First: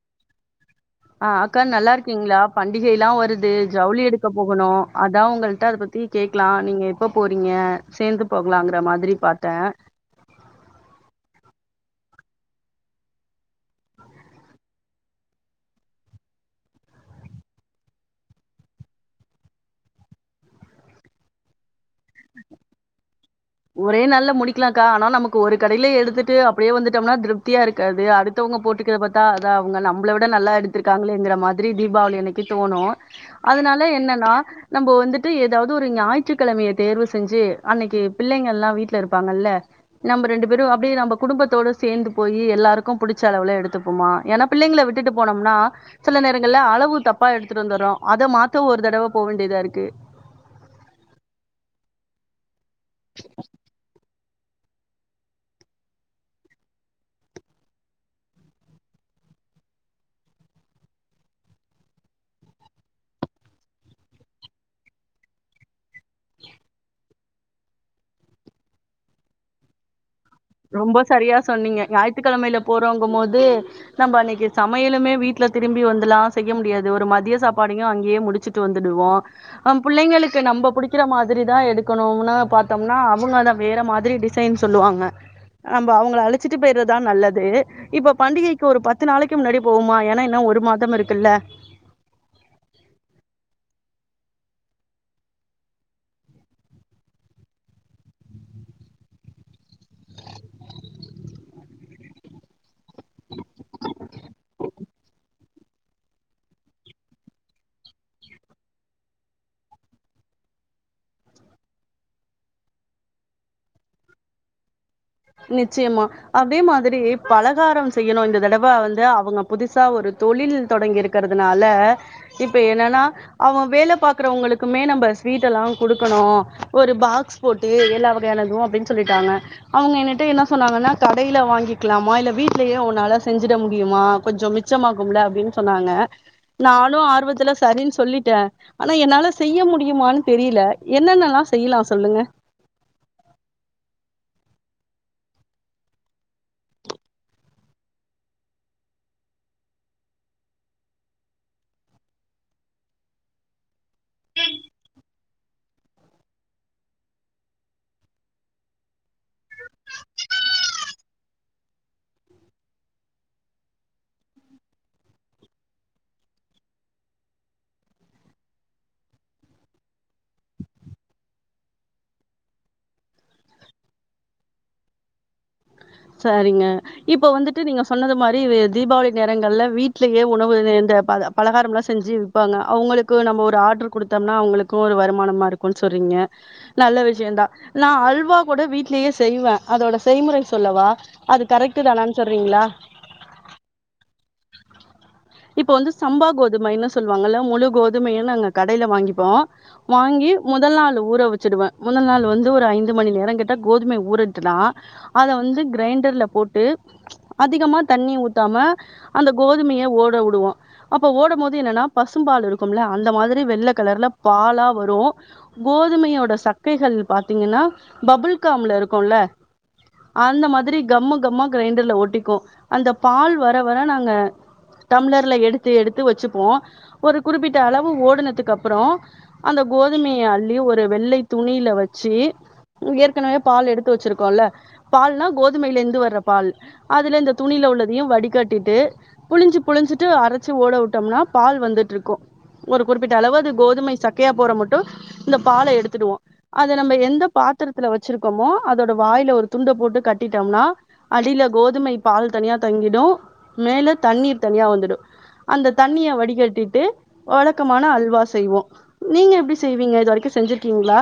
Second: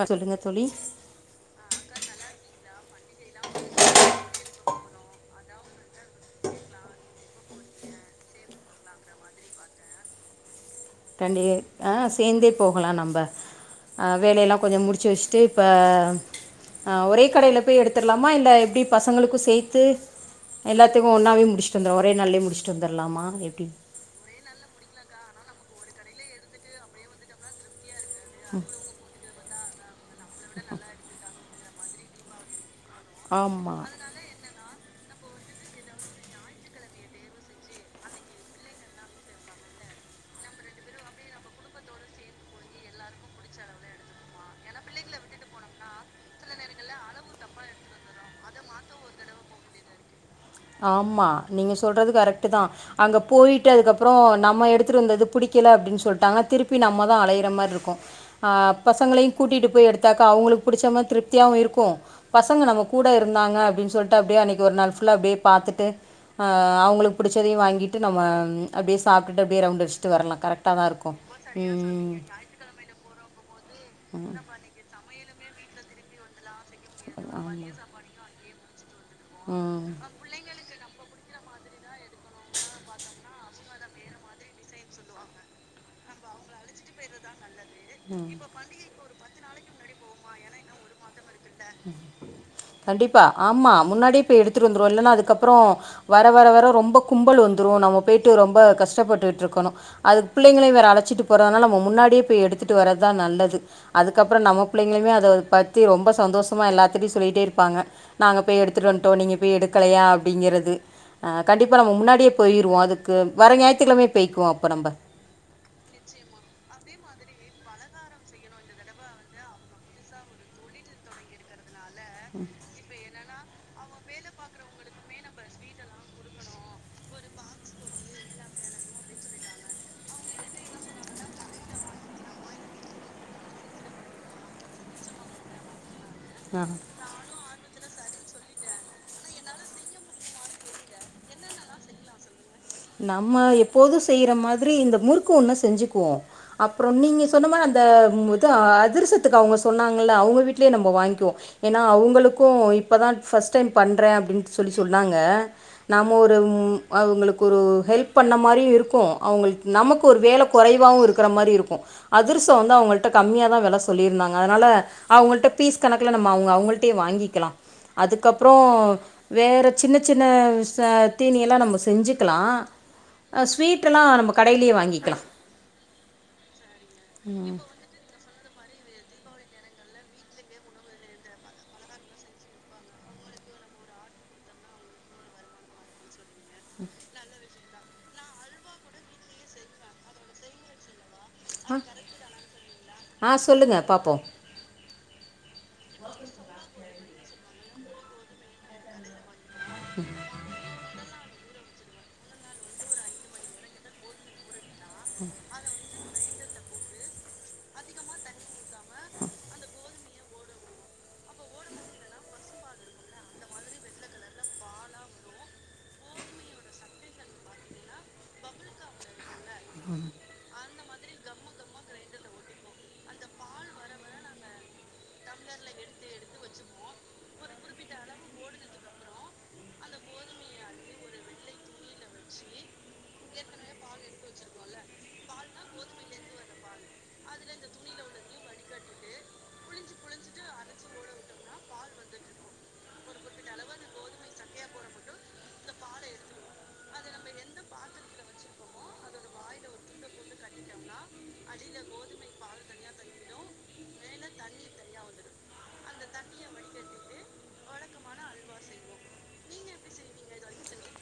ஆ சொல்லுங்க தோழி ஆ அக்கா நல்லாருக்கீங்களா பண்டிக எல்லா வருது ஜவுளி எடுக்க போகணு அதா உங்ககிட்ட அத பத்தி கேக்கலா நீங்க எப்ப போறீங்க சேந்து போகலாங்கற மாதிரி பாத்தே பண்டிகை ஆ சேந்தே போகலா நம்ப அ வேலையெல்லா கொஞ்சோ முடிச்சு வச்சுட்டு இப்ப ஆ ஒரே கடைல போய் எடுத்துடலாமா இல்ல எப்டி பசங்களுக்கு சேத்து எல்லாத்துக்கு ஒன்னாவே முடிச்சுட்டு வந்து ஒரே நாள்லே முடிச்சுட்டு வந்துரலாமா எப்டி ஒரே நாள்ல முடிக்கலாம்க்கா ஆனா நமக்கு ஒரு கடைல எடுத்துட்டு அப்டியே வந்துட்டோம்னா திருப்தியா இருக்காது அடு த்தவங்க போட்டுக்கிற பாத்தா அதா அவுங்க நம்மள விட நல்லா எடுத்திருக்காங்களேங்கிற மாதிரி தீபாவளி அன்னைக்கு தோணு ஆமாம் அதனால என்னன்னா நம்ம வந்துட்டு ஏதாவது ஒரு ஞாயிற்றுக்கிழமய தேர்வு செஞ்சு அன்னைக்கு பிள்ளைங்கள்ல்லா வீட்ல இருப்பாங்கல்ல நம்ம ரெண்டு பேரு அப்டியே நம்ப குடும்பத்தோட சேந்து போய் எல்லாருக்கு பிடிச்ச அளவுல எடுத்துப்போமா ஏன்னா பிள்ளைங்கள விட்டுட்டு போனோம்னா சில நேரங்கள்ல அளவு தப்பா எடுத்துட்டு வந்துறோ அத மாத்த ஒரு தடவ போக வேண்டியதா இருக்கு ஆமா நீங்க சொல்றது கரெக்ட் தா அங்க போய்ட்டு அதுக்கப்புறோ நம்ம எடுத்துட்டு வந்தது பிடிக்கல அப்டின்னு சொல்லிட்டாங்க திருப்பி நம்ம தா அலையிற மாதிரி இருக்கு அ பசங்களையு கூட்டிட்டு போய் எடுத்தாக்கா அவுங்களுக்கு பிடிச்ச மாதிரி திருப்தியாவு இருக்கு பசங்க நம்ம கூட இருந்தாங்க அப்டின் சொல்ட்டு அப்டியே அன்னைக்கு ஒரு நாள் ஃபுல்லா அப்டே பாத்துட்டு ஆ அவ்ங்களு புடிச்சதயு வாங்கிட்டு நம்ம அப்டியே சாப்ட்டுட்டு அப்டே ரௌண்ட் அடிச்சுட்டு வர்லா கர கரெக்ட் ரொம்ப சரியா சொன்னீங்க ஞாயித்துக்கெழமைல போறோங்கும் போது நம்ப அன்னைக்கி சமையலுமே வீட்ல திரும்பி வந்துலா செய்ய முடியாது ஒரு மதிய சாப்பாடையு அங்கயே முடிச்சிட்டு வந்துடுவோ அ ம் புள்ளைங்களுக்கு நம்ப புடிக்கிற மாதிரி தா எடுக்கணுனா பாத்தோம்னா அவுங்க அத வேற மாதிரி டிசைன் சொல்லுவாங்க நம்ப அவ்ங்கள அழிச்சிட்டு பேய்றத்தா நல்லது இப்ப பண்டிகைக்கு ஒரு பத்து நாளைக்கு முன்னாடி போவுமா ஏன்னா இன்னு ஒரு மாதம் இருக்குல்ல கண்டிப்பா ஆமா முன்னாடியே இப்ப எடுத்துட் வந்த்ருவோ இல்லன்னா அதுக்கப்பறோ வர வர வர ரொம்ப கும்பல் வந்துரு நம்ம போய்ட்டு ரொம்ப கஷ்டப்பட்டுட்ருக்கணு அது புள்ளைங்களையு வேற அழச்சிட்டு போறனால நம் முன்னாடியே போய் எடு த்துட்டு வர்றத்தா நல்லது அதுக்கப்றொ நம்ம பிள்ளைங்களுமே அதப் பத்தி ரொம்ப சந்தோஸ் மா எல்லாத்திட்டையு சொல்லிட்டே இருப்பாங்க நாங்க போய் எடுத்துட்டு வந்துட்டோ நீங்க போய் எடுக்கலையா அப்டிங்கெறது ஆ கண்டிப்பா நம்ம முன்னாடியே போய்ருவோ அதுக்கு வர ஞாய்த்துக்கெழமயே போய்க்குவோ அப்போ நம்ப நிச்சியமா அதே மாதிரி பலகாரொ செய்யணு இந்த தடவ வந்து அவங்க புதுசா ஒரு தொழில் தொடங்கி இருக் குறதுனால இப்ப என்னனா அவ்ங்க வேல பாக்குறவங்களுக்குமே நம்ப ஸ்வீட்டெல்லா குடுக்கணு ஒரு பாக்ஸ் போட்டு எல்லா வகையானது அப்டின் சொல்லிட்டாங்க அவ்ங்க என்னுட்ட என்னா சொன்னாங்கனா கடையில வாங்கிக்லாமா இல்ல வீட்லயே உன்னால செஞ்சிட முடியுமா கொஞ்சொ மி ச்சமாகும்ல அப்டின் சொன்னாங்க ஆ நானு ஆர்வத்துல சரின் சொல்லி ட்ட ஆனா என்னால செய்ய முடியுமானு தெரிய்ல என்னென்னலா செய்லா சொல்லுங்க நம்ம எப்போது செய்ற மாதிரி இந்த முறுக்கு ஒன்ன செஞ்சுக்குவோ அப்றொ நீங்கள் சொன்ன மாரி அந்தா இது அதிர்சத்துக்கு அவ்ங்க சொன்னாங்கல்ல அவ்ங்க வீட்டலயே நம்ம வாய்ங்க்கிவோ ஏனா அவங்களுக்கு இப்பதா ஃபஸ்ட் டைம் பண்றே அப்டின் சொல்லி சொன்னாங்க நாம ஒரு அவ்ங்களு க்கு ஒரு ஹெல்ப் பண்ண மாரியு இருக்கு அவ்ங்களுக் நமக்கு ஒரு வேல கொறைவாவு இருக்குற மாரி இருக்கு அதிர்சொ வந்து அவுங்கள்ட்ட கம்மியா தா வெல சொல்லியிருந்தாங்க அதனால அவுங்கள்ட்ட பீஸ் கணக்குல நம்ம அவ்ங்க அவுங்கள்ட்டயே வாங்கிக்கலா அதுக்கப்றொ வேற சின்னச் சின்ன ச தீனியெல்லா நம்ம செஞ்சி க்கலா ஆ ஸ்வீட் எல்லா நம்ம கடைலயே வாங்கிக்கலா சரிங்க இப்ப வந்துட்டு நீங்க சொன்னது மாரி வெ தீபாவளி நேரங்கள்ல வீட்லயே உணவு இந்த பத பலகாரம்லா செஞ்சி ப்பாங்க அவ்ங்களுக்கு நம்ம ஒரு ஆட்ரு குடுத்தோம்னா அவ்ங்களுக்கு ஒரு வருமானமா இருக்கூன் சொல்றீங்க நல்ல விஷயந்தா நா அல்வா கூட வீட்லயே செய்வ அதோட செய்முறை சொல்லவா அது ஆ கரெக்ட்டு தானான் சொல்றீங்களா ஆ சொல்லுங்க பாப்போ இப்போ வந்து சம்பா கோதுமைனு சொல்லுவாங்கல்ல முழு கோதுமையா நாங்க கடைல வாங்கிப்போ வாங்கி முதல் நாள் ஊற வச்சிடுவேன் மொதல் நாள் ஊர வச்சிடுவ முதல் நாள் வந்து ஒரு ஐந்து மணி நேரங் கிட்ட கோதுமை ஊறிட்டுனா அத வந்து க்ரைண்டர்ல போட்டு அதிகமா தண்ணி ஊத்தாம அந்த கோதுமைய ஓட உடுவோ அப்போ ஓடம் மோது என்னன்னா பசும் பால் இருக்கும்ல அந்த மாதிரி வெள்ள கலர்ல பாலா வரு கோதுமையோட சக்கைகள் பாத்தீங்கன்னா பபுல்காம்ல இருக்குல்ல ம் அந்த மாதிரி கம்மு கம்மா கிரைண்டர்ல ஒட்டிக்கும் அந்த பால் வர வர நா இருக்குங்க டம்ளர்ல எடுத்து எடுத்து வச்சுபோம் ஒரு குறிப்பிட்ட அளவு ஓடுனதுக்கு அப்பறோம் அந்த கோதுமைய அள்ளி ஒரு வெள்ளை துணியில வச்சு ஏற்கனவே பால் எடுத்து வச்சிருக்கோம்ல்ல பால்னா கோதுமைையில இருந்து வர்ற பால் அதுல இந்த துணியில உள்ளதையும் வடிகட்டிட்டு புழிஞ்சு புழிஞ்சிட்டு அரைச்சு ஓட விட்டோம்னா பால் வந்துட்டு இருக்கும் ஒரு குறிப்பிட்ட அளவு அது கோதுமை சக்கையா போற மட்டும் இந்த பாலை எடுத்துடுவோம் அதை நம்ம எந்த பாத்திரத்துல வச்சிருக்கோமோ அதோட வாயில ஒரு துண்ட போட்டு கட்டிட்டோம்னா அடியில கோதுமை பால் தனியா தங்கிடும் மேல தண்ணீர் தனியா வந்துடும் அந்த தண்ணிய வடிகட்டிட்டு வழக்கமான அல்வா செய்வோம் நீங்க எப்படி செய்வீங்க இது வரைக்கும் செஞ்சிருக்கீங்களா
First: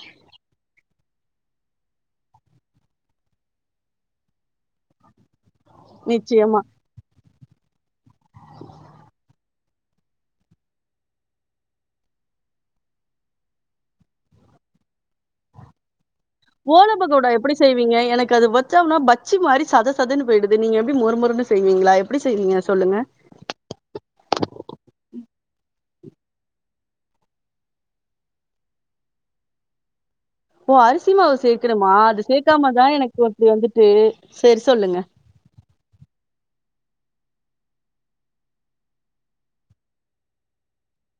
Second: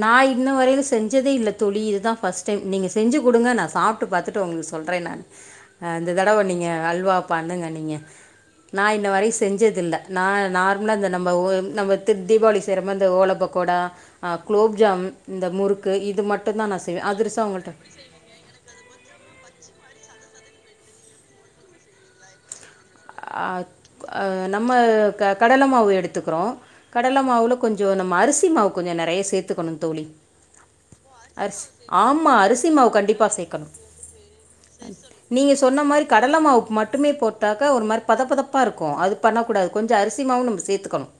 நான் இன்ன வரையில செஞ்சதே இல்லை தோழி இதுதான் ஃபர்ஸ்ட் டைம் நீங்க செஞ்சு கொடுங்க நான் சாப்பிட்டு பார்த்துட்டு உங்களுக்கு சொல்கிறேன் நானு இந்த தடவை நிச்சயமா நீங்க அல்வாப்பண்ணுங்க நீங்க நான் இன்ன வரை செஞ்சது இல்ல ந நார்மலா இந்த நம்ம நம்ம த தீபாவளி செய்ரமாரி அ இந்த ஓலப்பக்கோடா குலோப்ஜாம் இந்த முறுக்கு இது மட்டும் ஓலபக்கோடா எப்படி செய்வீங்க எனக்கு அது ஒ பஜ்ஜி மாதிரி சத சதன்னு போயிடுது நீ எப்படி மொரு மொரு ன்னு செய்வீங்களா எப்படி செய்வீங்க சொல்லுங்க நம்ம க கடலை மாவு எடுத்துக்கிறோம் கடலை மாவுல கொஞ்சம் நம்ம அரிசி மாவு கொஞ்சம் நெறைய சேர்த்துக்கணும் தோழி ஓ அரிசி மாவு அரிசி சேர்க்கணுமா அது ஆமாம் அரிசி சேர்க்காம மாவு தான் எனக்கு கண்டிப்பாக அப்படி வந்துட்டு செரி சொல்லுங்க நீங்க சொன்ன மாரி கடலை மாவு மட்டுமே போட்டாக்க மரு பதப்பதப்பா இருக்கும் அது பண்ண கூடாது கொஞ்சம் அரிசி மாவும் நம்ம சேர்த்துக்கணும்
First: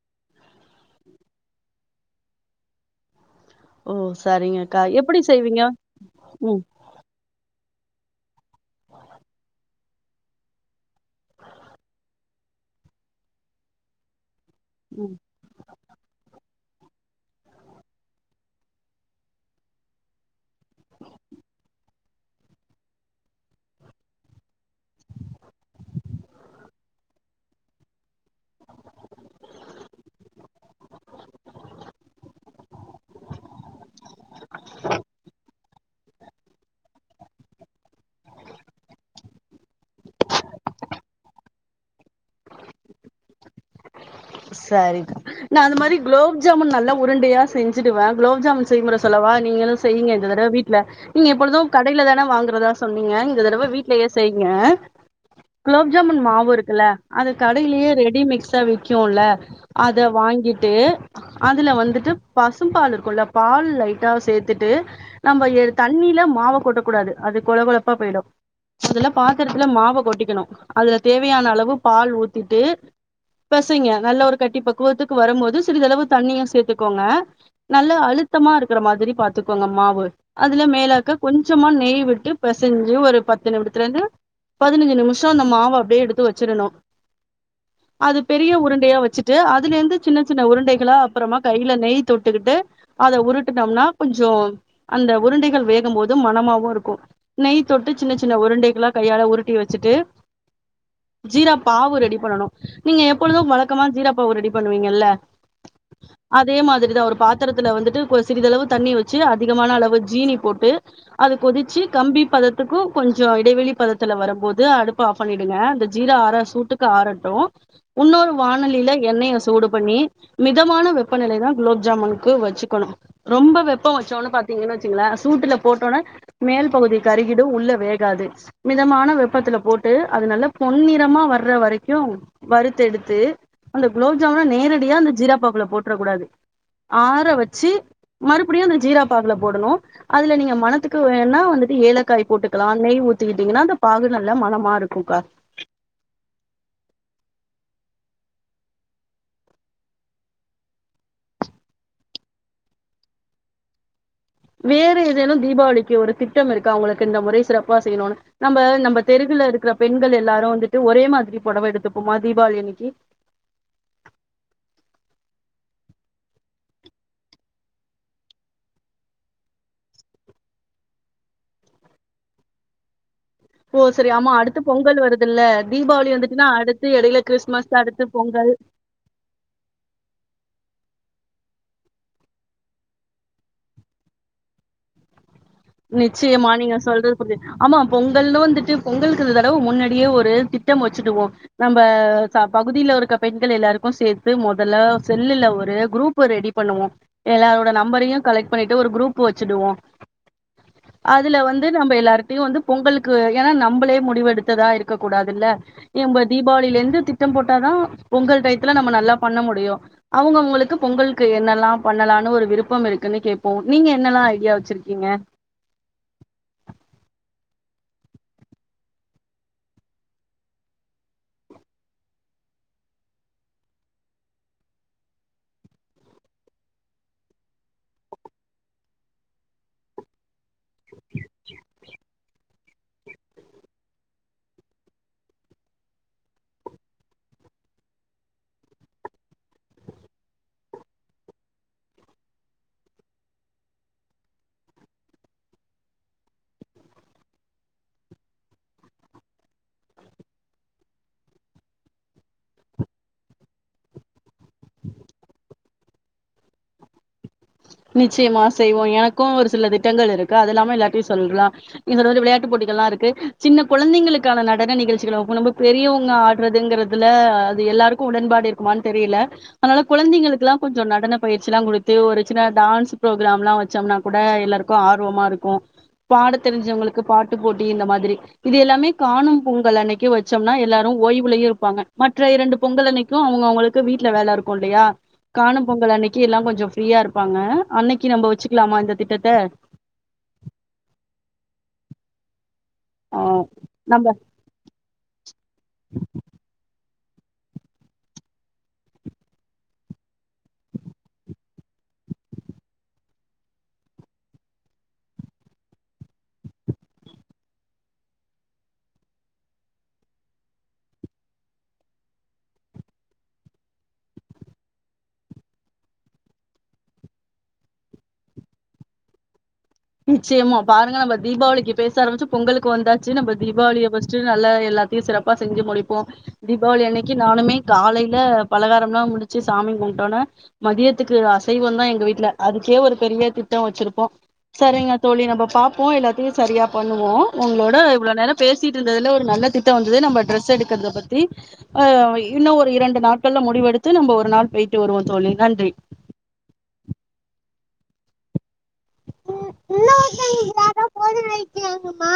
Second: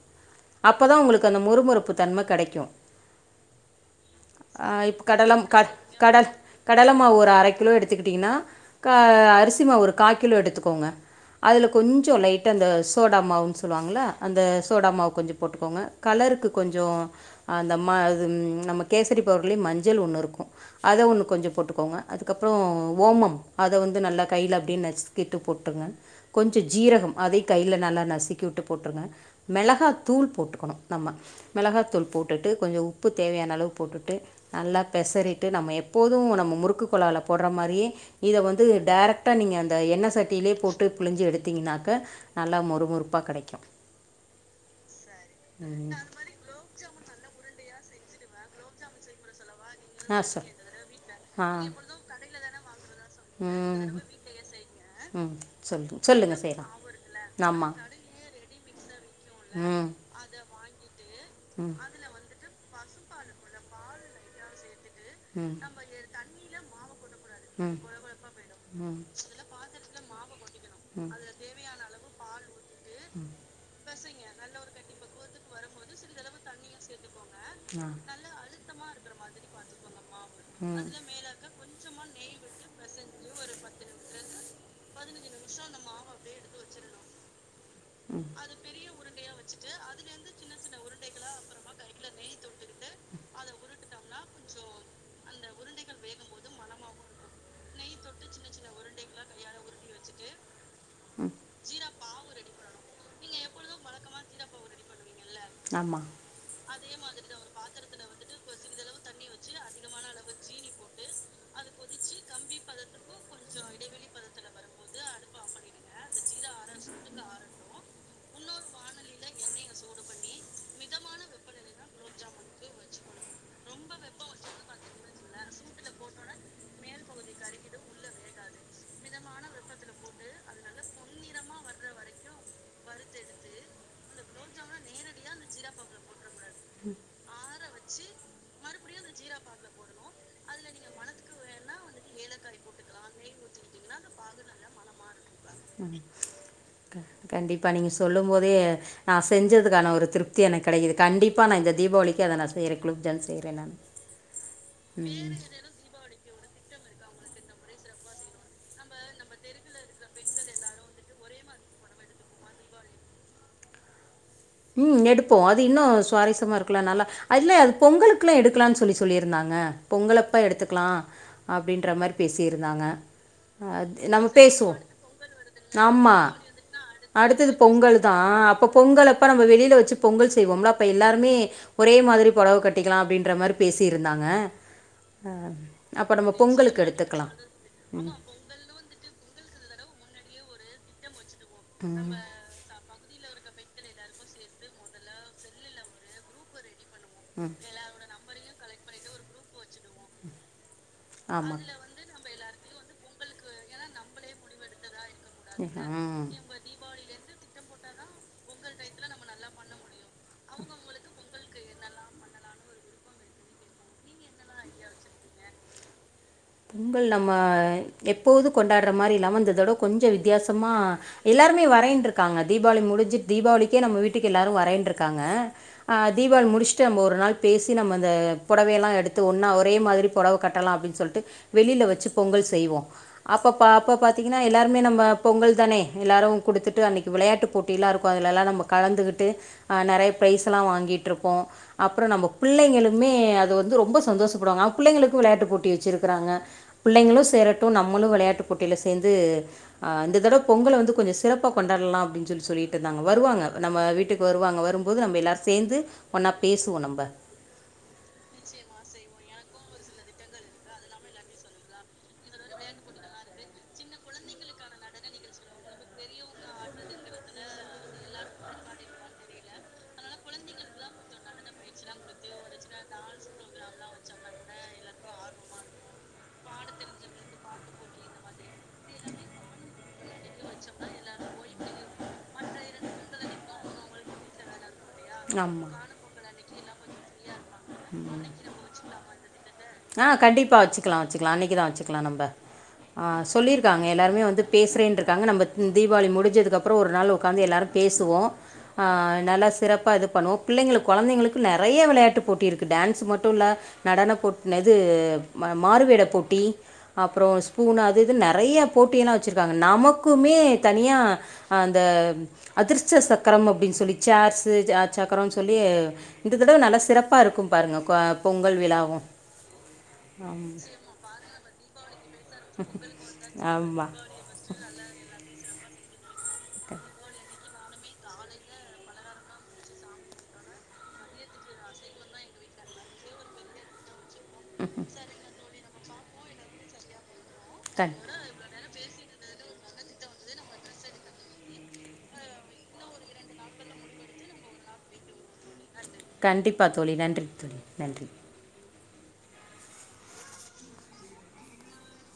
அப்போதான் உங்களுக்கு அந்த மொரு மொருப்பு தன்மை கிடைக்கும் ஓ! ஆ சரிங்கக்கா. இ எப்படி கடலம் க செய்வீங்க? கடல் கட ம். கடலை மாவு ஒரு அரை கிலோ எடுத்துக்கிட்டிங்கன்னா அரிசி மாவு ஒரு கால் கிலோ எடுத்துக்கோங்க அதில் கொஞ்சம் லைட்டா அந்த சோடா மாவுன்னு சொல்லுவாங்களா அந்த சோடா மாவு கொஞ்சம் போட்டுக்கோங்க கலருக்கு கொஞ்சம் அந்த மா அது நம்ம கேசரி பவுடர்லயும் மஞ்சள் ஒன்னு இருக்கும் அதை ஒன்னு கொஞ்சம் போட்டுக்கோங்க அதுக்கப்புறம் ஓமம் அதை வந்து நல்லா கையில அப்படின்னு நச்சுக்கிட்டு போட்டுங்க கொஞ்சம் ஜீரகம் அதே கையில நல்லா நசிக்கி விட்டு போட்டுருங்க மிளகா தூள் போட்டுக்கணும் நம்ம மிளகாத்தூள் போட்டுட்டு கொஞ்சம் உப்பு தேவையான அளவு போட்டுட்டு நல்லா பெசறிட்டு நம்ம எப்போதும் நம்ம முறுக்கு குழாவுல போடுற மாதிரியேஇதை வந்து டேரக்ட்டா நீங்கள் அந்த எண்ணெய சட்டியிலேயே போட்டுருங்க புழிஞ்சு எடுத்தீங்கனாக்க நல்லா மொறு மொரு ப்பாக கெடைக்கும் சரிங்க நான் அந்த மாதிரி குளோ குலாப் ஜாமுன் நல்லா உருண்டையா செஞ்சுடுவேன் குலாப் ஜாமுன் செய்முறை சொல்லவா நீங்களும் செய்யுங்க ஆ இந்த சொல் தடவைீட்டுல நீங்க ஆ எப்பொழுதும் கடையில தானே வாங்குறதான் சொன்னீங்க இந்த தடவை ம் வீட்லயே செய்யுங்க ம் குலாப் சொல்லுங்க ஜாமுன் சொல்லுங்கள் மாவு செய்யலாம் இருக்குல்ல அது ஆமாம் கடையிலேயே ரெடி மிக்ஸ் விக்கிம்ல ம் அத வாங்கிட்டு அதுல ம் வந்துட்டு பசும் பால் இருக்கும்ல பால் லைட்டா சேர்த்துட்டு நம்ம ம் தண்ணியில மாவை கொட்டக்க கூடாது அது கொழ கொழப்பா போயிடும் ம் அதெல்லாம் பாத்து த்தரத்துல மாவ கொட்டிக்கணு அதுல தேவையான அளவு பால் ஊத்திட்டு பெசைங்க நல்ல ஒரு கட்டி பக்குவத்துக்கு வரம்போது சிறிதளவு தண்ணியும் சேர்த்துக்கோங்க ம் ஆ நல்ல அழுத்தமா இருக்கிற மாதிரி பாத்துக்கோங்க மாவு அதுல மேலாக்க ம் கொஞ்சமா நெய் விட்டு பெசைஞ்சு ஒரு பத்து நிமிடத்துல இருந்து பதினஞ்சு நிமிஷொ அந்த மாவ அப்டியே எடுத்து வச்சிரணு அது ம் பெரிய உருண்டையா வச்சுட்டு அதுலேருந்து சின்ன சின்ன உருண்டைகளா அப்பறமா கையில நெய் தொட்டுக்கிட்டு அத உருட்டனம்னா கொஞ்சோ அந்த உருண்டைகள் வேகும் போது மணமாவு இருக்கூ நெய் தொட்டு சின்ன சின்ன உருண்டைகளா கையால உருட் டி வச்சுட்டு ம் ஜீரா பாவு ரெடி பண்ணனு நீங்க எப்பொழுதும் வழக்கமா ஜீராப்பாவு ரெடி பண்ணுவீங்கல்ல ஆமாம் அதே மாதிரிதா ஒரு பாத்தரத்துல வந்துட்டு கொ சிறிதளவு தண்ணி வச்சு அதிகமான அளவு ஜீனி போட்டு அது கொதிச்சி கம்பி பதத்துக்கும் கொஞ்சொ இடைவெளி பதத்துல வரம்போது அடுப்ப ஆஃப் பண்ணிடுங்க அந்த ஜீரா அற சூட்டுக்கு ஆறட்டு உன்னொரு வானெலில எண்ணெய சூடு பண்ணி மிதமான வெப்பநிலை தா குலாப் ஜாமுனுக்கு வச்சுக்கணு ரொம்ப வெப்பம் வச்சோன்னு பாத்தீங்கன்னு வச்சுங்களே சூட்டுல போட்டோன மேல் பகுதி கருகிடு உள்ள வேகாது மிதமான வெப்பத்துல போட்டு அது நல்ல பொன்னிறமா வர்ற வரைக்கு வறுத்தெடுத்து அந்த குலாப் ஜாமுன நேரடியா அந்த ஜீராப் பாகுல போட்ரக் கூடாது ஆற வச்சு மறுபடியு அந்த ஜீராப்பாகுல போடணு அதுல நீங்க மனத்துக்கு வேன்னா வந்துட்டு ஏலக்காய் போட்டுக்கலா நெய் ஊத்திக்கிட்டீங்கன்னா அந்த பாகு நல்லா மனமா இருக்குங்க்கா கண்டிப்பா நீங்க சொல்லும் போதே நா செஞ்சதுக்கான ஒரு திருப்தி எனக்கு கெடைக்குது கண்டிப்பா நா இந்த தீபாவளிக்கு அத நா செய்றே குலோப் ஜான் செய்றேன் நான் வேற ம் ஏதேனும் தீபாவளிக்கு ஒரு திட்டம் இருக்கா உங்களுக்கு இந்த முறை சிறப்பா செய்யணுனு நம்ப நம்ப தெருவுல இருக்கிற பெண்கள் எல்லாரு வந்துட்டு ஒரே மாதிரி பொடவை எடுத்துப்போமா தீபாவளி அன்னைக்கி ம் எடுப்போ அது இன்னு சுவாரஸ்யமா இருக்லா நல்லா இல்ல அது பொங்கலுக்குல்ல எடுக்லான் சொல்லி சொல்லி இருந்தாங்க பொங்கலப்ப எடுத்துக்லா அப்டின்ற மாரி பேசியிருந்தாங்க ஓ சரி அது நம்ம ஆமா அடுத்து பேசுவோ பொங்கல் வருதுல்ல தீபாவளி ஆமா வந்துட்டுன்னா அடுத்து எடையில அடுத்தது கிறிஸ்மஸ் பொங்கல் அடுத்து தா அப்ப பொங்கல் அப்ப நம்ப வெளியில வச்சு பொங்கல் செய்வோம்ல அப்ப எல்லோருமே ஒரே மாதிரி பொடவ கட்டிக்கலாம் அப்டின்ற மாரி பேசி இருந்தாங்க அ நிச்சயமா நீங்க சொல்றது புரிது ஆமா ம் பொங்கலு வந்துட்டு பொங்கலுக்கு இந்த தடவ முன்னாடியே ஒரு திட்டம் வச்சுடுவோ நம்ப ம் பகுதியில இருக்க பெண்கள் எல்லாருக்கு சேத்து மொதல்ல செல்லுல ஒரு குரூப்ப ரெடி பண்ணுவோ ம் எல்லாரோட நம்பரையு கலெக்ட் பண்ணிட்டு ஒரு குரூப்பு வச்சிடுவோ அதுல ஆமாம் வந்து நம்ப எல்லாருட்டயு வந்து பொங்கலுக்கு ஏன்னா நம்பளே முடிவெடுத்ததா இருக் க்க கூடாதுல்ல எம்ப ம் தீபாவளிலேருந்து தி திட்டம் போட்டாதா பொங்கல் டையத்துல நம்ம நல்லா பண்ண முடியு அவுங்கவுங்களுக்கு பொங்கல் இங்கு என்னெல்லாம் பண்ணலானு ஒரு விருப்பம் இருக்குன்னு கேப்போ நீங்க என்னல்லா ஐடியா வச்சிருக்கீங்க பொங்கல் நம்ம எப்போது கொண்டாட்ற மாரி இல்லாம இந்ததடவ கொஞ்ச வித்தியாசமா எல்லாருமே வரேண்ட்ருக்காங்க தீபாவளி முடிஞ்சுட்டு தீபாவளிக்கே நம்ம வீட்டுக்கு எல்லாரு வரேன்ருக்காங்க ஆ தீபாவளி முடிச்சுட்டு நம்ம ஒரு நாள் பேசி நம்ம அந்த பொடவையெல்லா எடுத்து ஒன்னா ஒரே மாதிரி பொடவ கட் கட்டலாம் அப்டின் சொல்ட்டு வெளில வச்சு பொங்கல் செய்வோ அப்ப அப்ப பாத்தீங்கன்னா எல்லாருமே நம்ம பொங்கல் தானே எல்லாரும் குடுத்துட்டு அன்னைக்கு விளையாட்டு போட் டிலா இருக்கும் அதுலெல்லா நாம கலந்துகிட்டு நறையா ஃப்ரெஸ் எல்லா வாங்கிட்டு இருப்போ அப்பற நம்ம புள்ளைங்களுமே அது வந்து ரொம்ப சந்தோஷப்படுவாங்க பிள்ளைங்களுக்கும் வெளையாட்டு போட்டி வச்சிரு க்கிறாங்க பிள்ளைங்களும் சேரட்டும் நம்மளும் வெளையாட்டுப் போட்டியில சேர்ந்து ஆ இந்த தடவ பொங்கல வந்து கொஞ்ச சிறப்பா கொண்டாட்லா அப்டின்னு சொல்லி சொல்லிட்டு இருந்தாங்க வருவாங்க நம்ம வீட்டுக் வருவாங்க வரும்போது நம்ம எல்லாரும் சேர்ந்து ஒன்னா பேசுவோம் நம்ம நிச்சயமா செய்வோ எனக்கும் ஒரு சில திட்டங்கள் இருக்கு அது இல்லாம எல்லாத்தையு சொல்லா இதுல வந்து வெளையாட்டு போட்டிகள்ல்லா இருக்கு சின்ன கொழந்தைங்களுக்கான நடன நிகழ்ச்சிகள் ரொம்ப பெரியவங்க ஆடுறதுங்கிறது அதுல அது எல்லாருக்கும் உடன்பாடு இருக்குமான் தெரியல அதனால குழந்தைங்களுக்குல்லா கொஞ்சோ நடன பயிற்சில்லா குடுத்து ஒரு சின்ன டான்ஸ் ப்ரோக்ராம்லா வச்சோம்னா கூட எல்லாருக்கும் ஆர்வமா இருக்கும் பாடத்தெரிஞ்சவங்களுக்கு பாட்டு போட்டி இந்த மாதிரி இது எல்லாமே காணும் பொங்கல் அன்னைக்கு வச்சோம்னா எல்லாரும் ஓய்வுலயு இருப்பாங்க மற்ற இரண்டு பொங்கல் அன்னைக் கும் அவங்க அவங்களுக்கு வீட்ல வேலை இருக்கும் இல்லையா காணும் ஆமாம் பொங்கல் அன்னைக்கு எல்லாம் கொஞ்ச ஃப்ரீயா இருப்பாங்க அன்னைக்கு நம்ம வச்சுக்கலாமா இந்த திட்டத்த ஆ கண்டிப்பா வச்சுக்கலா வச்சுக்கலா அன்னைக்குதா வச்சுக்கலா நம்ம ஆ சொல்லிருக்காங்க நம்ம எல்லாருமே வந்து பேசுறேன்ருக்காங்க நம்ம தீபாவளி முடிஞ்சதுக்கு அப்புற ஒரு நாள் உக்காந்து எல்லாரும் பேசுவோ ஆ நல்லா சிறப் பா இது பண்ணுவோ பிள்ளைங்களுக்கு கொழந்தைங்களுக்கு நறையா வெளையாட்டு போட்டி இருக்குது டான்ஸ் மட்டும் இல்லை நடன போட்னது மாறுவேடப்போட்டி அப்புறோ ஸ்பூன் அது இது நறையா போட்டியெல்லா வச்சுருக்காங்க நமக்குமே தனியா அந்த அதிர்ச்ச சக்கரம் அப்படின் சொல்லி சார்ஸ் ச சக்கரம் சொல்லி இந்த தடவ நல்ல சிறப்பா இருக்கும் பாருங்க பொங்கல் விழாவும் நிச்சயமா பாருங்க நம்ம தீபாவளிக்கு பேச ஆம்பிச்சு பொங்கலுக்கு வந்தாச்சு நம்ம தீபாவளிய ஆமாம் ஃபஸ்ட்டு நல்லா எல்லாத்தையு சிறப்பா செஞ்சு முடிப்போம் தீபாவளி அன்னைக்கு நானுமே காலையில பலகாரம்ல்லா முடிச்சு சாமி கும்பிட்டோனே மதியத்துக்கு அசைவம் தான் எங்க வீட்ல அதுக்கே ஒரு பெரிய திட்டொ வச்சிருப்போம் சரிங்க தோழி நம்ம பாப்போம் எல்லாத்தையும் சரியா பண்ணுவோ உங்களோட கண் இவ்ளோ நேரம் பேசிட்டு இருந்ததுல ஒரு நல்ல திட்டம் வந்தது நம்ம டிரெஸ் எடுக்குறத பத்தி ஆ இன்னு ஒரு இரண்டு நாட்கள்ல முடிவெடுத்து நம்ம ஒரு நாள் போயிட்டு வருவோம் தோழி நன்றி கண்டிப்பா தோழி நன்றி தோழி நன்றி இன்னொருத்தங்க யாரோ போது வைக்கிறாங்கம்மா